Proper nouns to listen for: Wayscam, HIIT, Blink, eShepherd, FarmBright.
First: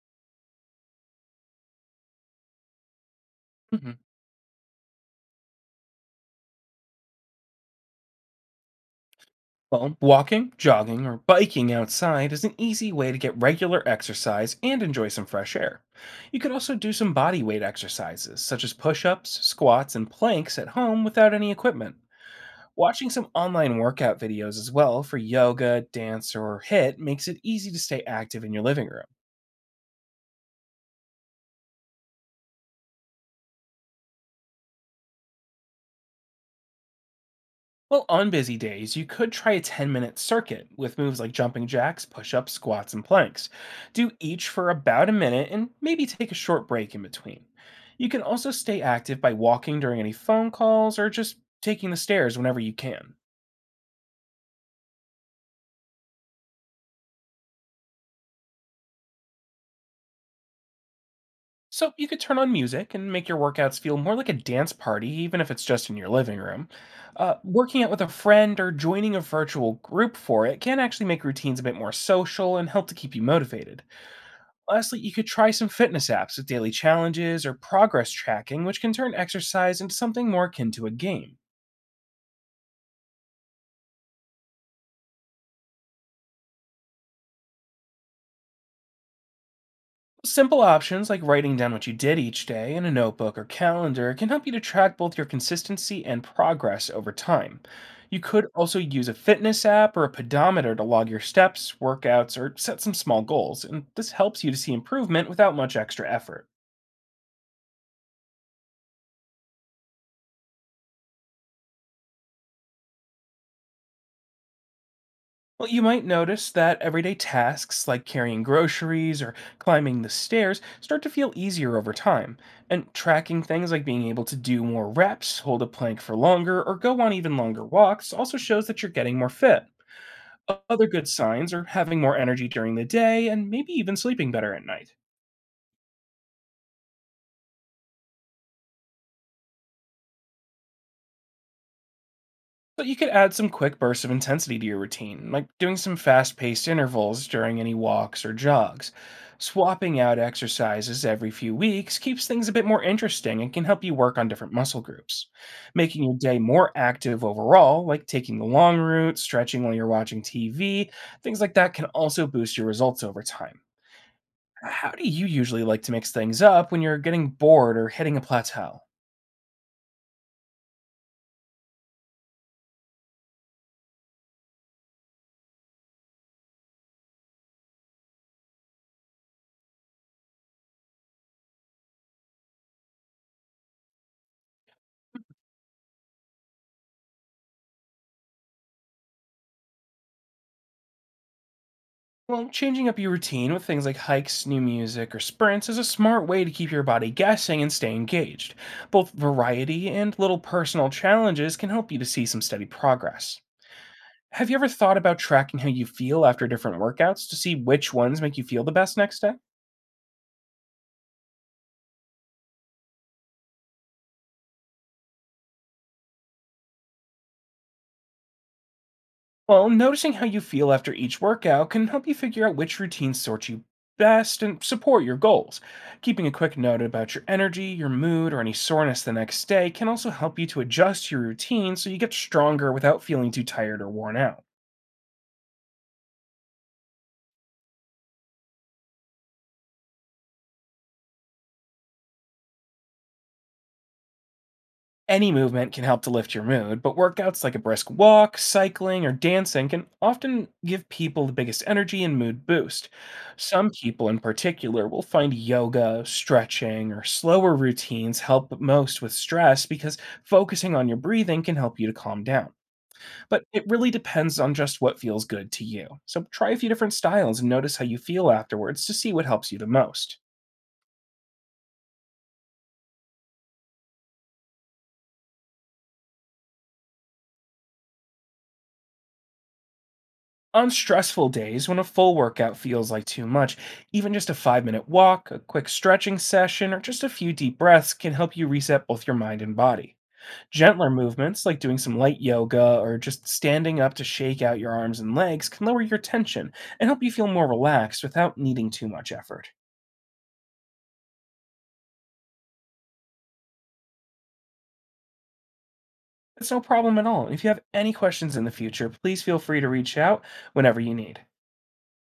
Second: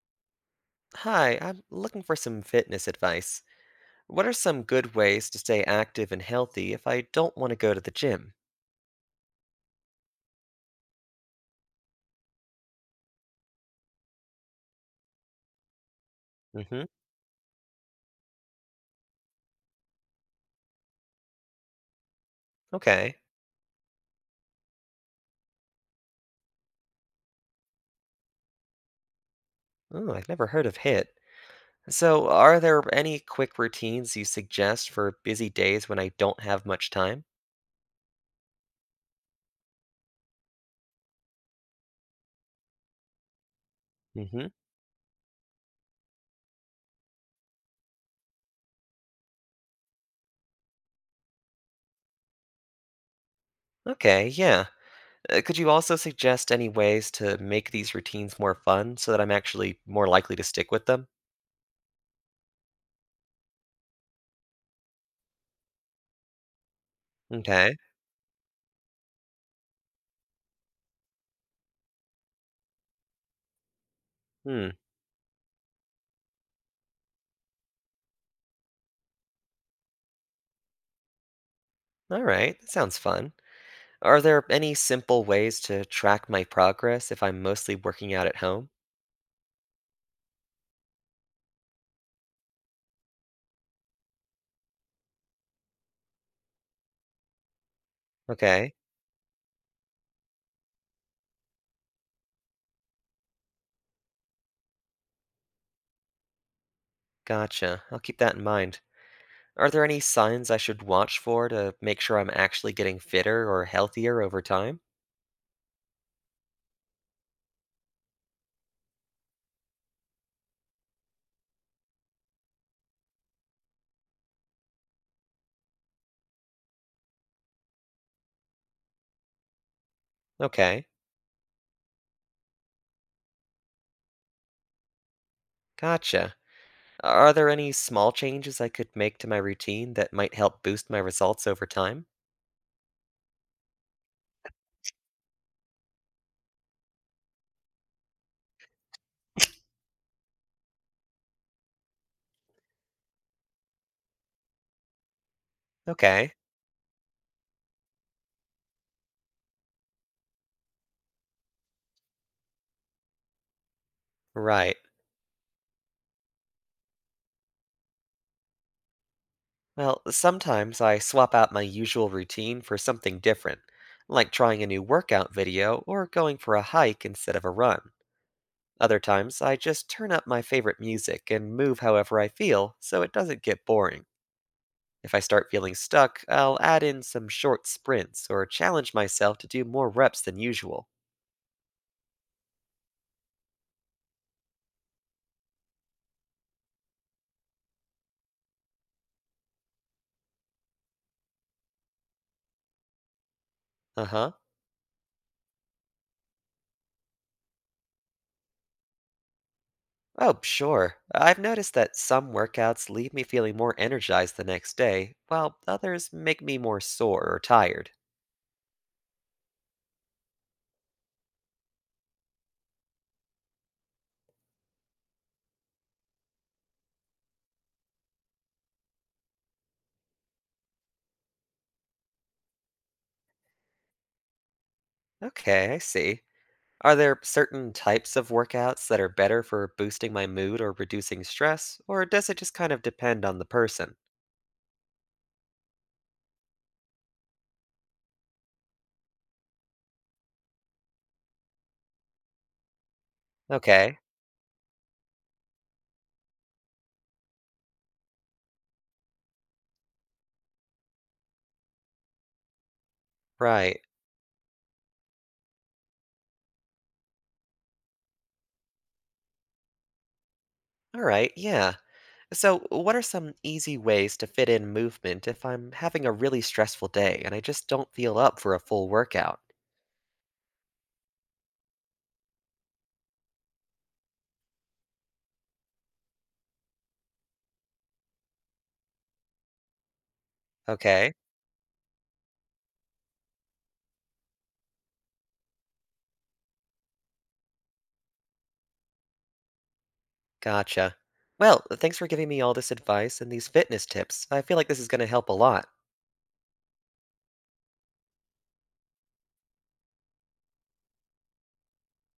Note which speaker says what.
Speaker 1: Hi, I'm looking for some fitness advice.
Speaker 2: Mhm.
Speaker 1: What are some good ways to stay active and healthy if I don't want to go to the gym?
Speaker 2: Well, walking, jogging, or biking outside is an easy way to get regular exercise and enjoy some fresh air. You could also
Speaker 1: Mm-hmm.
Speaker 2: do some body weight exercises, such as push ups, squats, and planks at home without any equipment. Watching
Speaker 1: Okay.
Speaker 2: some online workout videos as well for yoga, dance, or HIIT makes it easy to stay active in your living room.
Speaker 1: Oh, I've never heard of HIIT. So, are there any quick routines you suggest for busy days when I don't have much time?
Speaker 2: Well, on busy days, you could try a 10-minute circuit with moves like jumping jacks, push ups, squats, and planks. Do each
Speaker 1: Mm-hmm.
Speaker 2: for about a minute and maybe take a short break in between. You can also stay active by walking during any phone calls or just taking the stairs whenever you can.
Speaker 1: Okay, yeah. Could you also suggest any ways to make these routines more fun so that I'm actually more likely to stick with them?
Speaker 2: So you could turn on music and make your workouts feel more like a dance party, even if it's just in your living room.
Speaker 1: Okay.
Speaker 2: Working out with a friend or joining a virtual group for it can actually make routines a bit more social and help to keep you motivated.
Speaker 1: Hmm.
Speaker 2: Lastly, you could try some fitness apps with daily challenges or progress tracking, which can turn exercise into something more akin to a game.
Speaker 1: All right. That sounds fun. Are there any simple ways to track my progress if I'm mostly working out at home?
Speaker 2: Simple options like writing down what you did each day in a notebook or calendar can help you to track both your consistency and progress over time. You could
Speaker 1: Okay,
Speaker 2: also use a fitness app or a pedometer to log your steps, workouts, or set some small goals, and this helps you to see improvement without much extra effort.
Speaker 1: gotcha. I'll keep that in mind. Are there any signs I should watch for to make sure I'm actually getting fitter or healthier over time?
Speaker 2: Well, you might notice that everyday tasks like carrying groceries or climbing the stairs start to feel easier over time, and tracking things like being able to do more reps, hold a plank for longer, or go on even longer walks also shows that you're getting more fit. Other
Speaker 1: Okay,
Speaker 2: good signs are having more energy during the day and maybe even sleeping better at night.
Speaker 1: gotcha. Are there any small changes I could make to my routine that might help boost my results over time?
Speaker 2: But you could add some quick bursts of intensity to your routine, like doing some fast paced intervals during any walks or jogs. Swapping out exercises every few weeks keeps things a bit more interesting and can help you work on different muscle groups, making your
Speaker 1: Okay,
Speaker 2: day more active overall, like taking the long route, stretching while you're watching TV. Things like that can also boost your results over time.
Speaker 1: right.
Speaker 2: How do you usually like to mix things up when you're getting bored or hitting a plateau?
Speaker 1: Well, sometimes I swap out my usual routine for something different, like trying a new workout video or going for a hike instead of a run. Other times, I just turn up my favorite music and move however I feel so it doesn't get boring. If I start feeling stuck, I'll add in some short sprints or challenge myself to do more reps than usual.
Speaker 2: Well, changing up your routine with things like hikes, new music, or sprints is a smart way to keep your body guessing and stay engaged. Both variety and little personal challenges can help you to see some steady progress.
Speaker 1: Uh huh.
Speaker 2: Have you ever thought about tracking how you feel after different workouts to see which ones make you feel the best next day?
Speaker 1: Oh, sure. I've noticed that some workouts leave me feeling more energized the next day, while others make me more sore or tired.
Speaker 2: Well, noticing how you feel after each workout can help you figure out which routines sort you best and support your goals. Keeping a quick note about your energy, your mood, or any soreness the next day can also help you to adjust your routine so you get stronger without feeling too tired or worn out.
Speaker 1: Okay, I see. Are there certain types of workouts that are better for boosting my mood or reducing stress, or does it just kind of depend on the person?
Speaker 2: Any movement can help to lift your mood, but workouts like a brisk walk, cycling, or dancing can often give people the biggest energy and mood boost. Some
Speaker 1: Okay.
Speaker 2: people in particular will find yoga, stretching, or slower routines help most with stress because focusing on your breathing can help you to calm down. But it
Speaker 1: Right.
Speaker 2: really depends on just what feels good to you. So try a few different styles and notice how you feel afterwards to see what helps you the most.
Speaker 1: All right. Yeah. So, what are some easy ways to fit in movement if I'm having a really stressful day and I just don't feel up for a full workout?
Speaker 2: On stressful days, when a full workout feels like too much, even just a 5 minute walk, a quick stretching session, or just a few deep breaths can help you reset both your mind and body. Gentler
Speaker 1: Okay.
Speaker 2: movements, like doing some light yoga or just standing up to shake out your arms and legs, can lower your tension and help you feel more relaxed without needing too much effort.
Speaker 1: Gotcha. Well, thanks for giving me all this advice and these fitness tips. I feel like this is going to help a lot.
Speaker 2: It's no problem at all. If you have any questions in the future, please feel free to reach out whenever you need.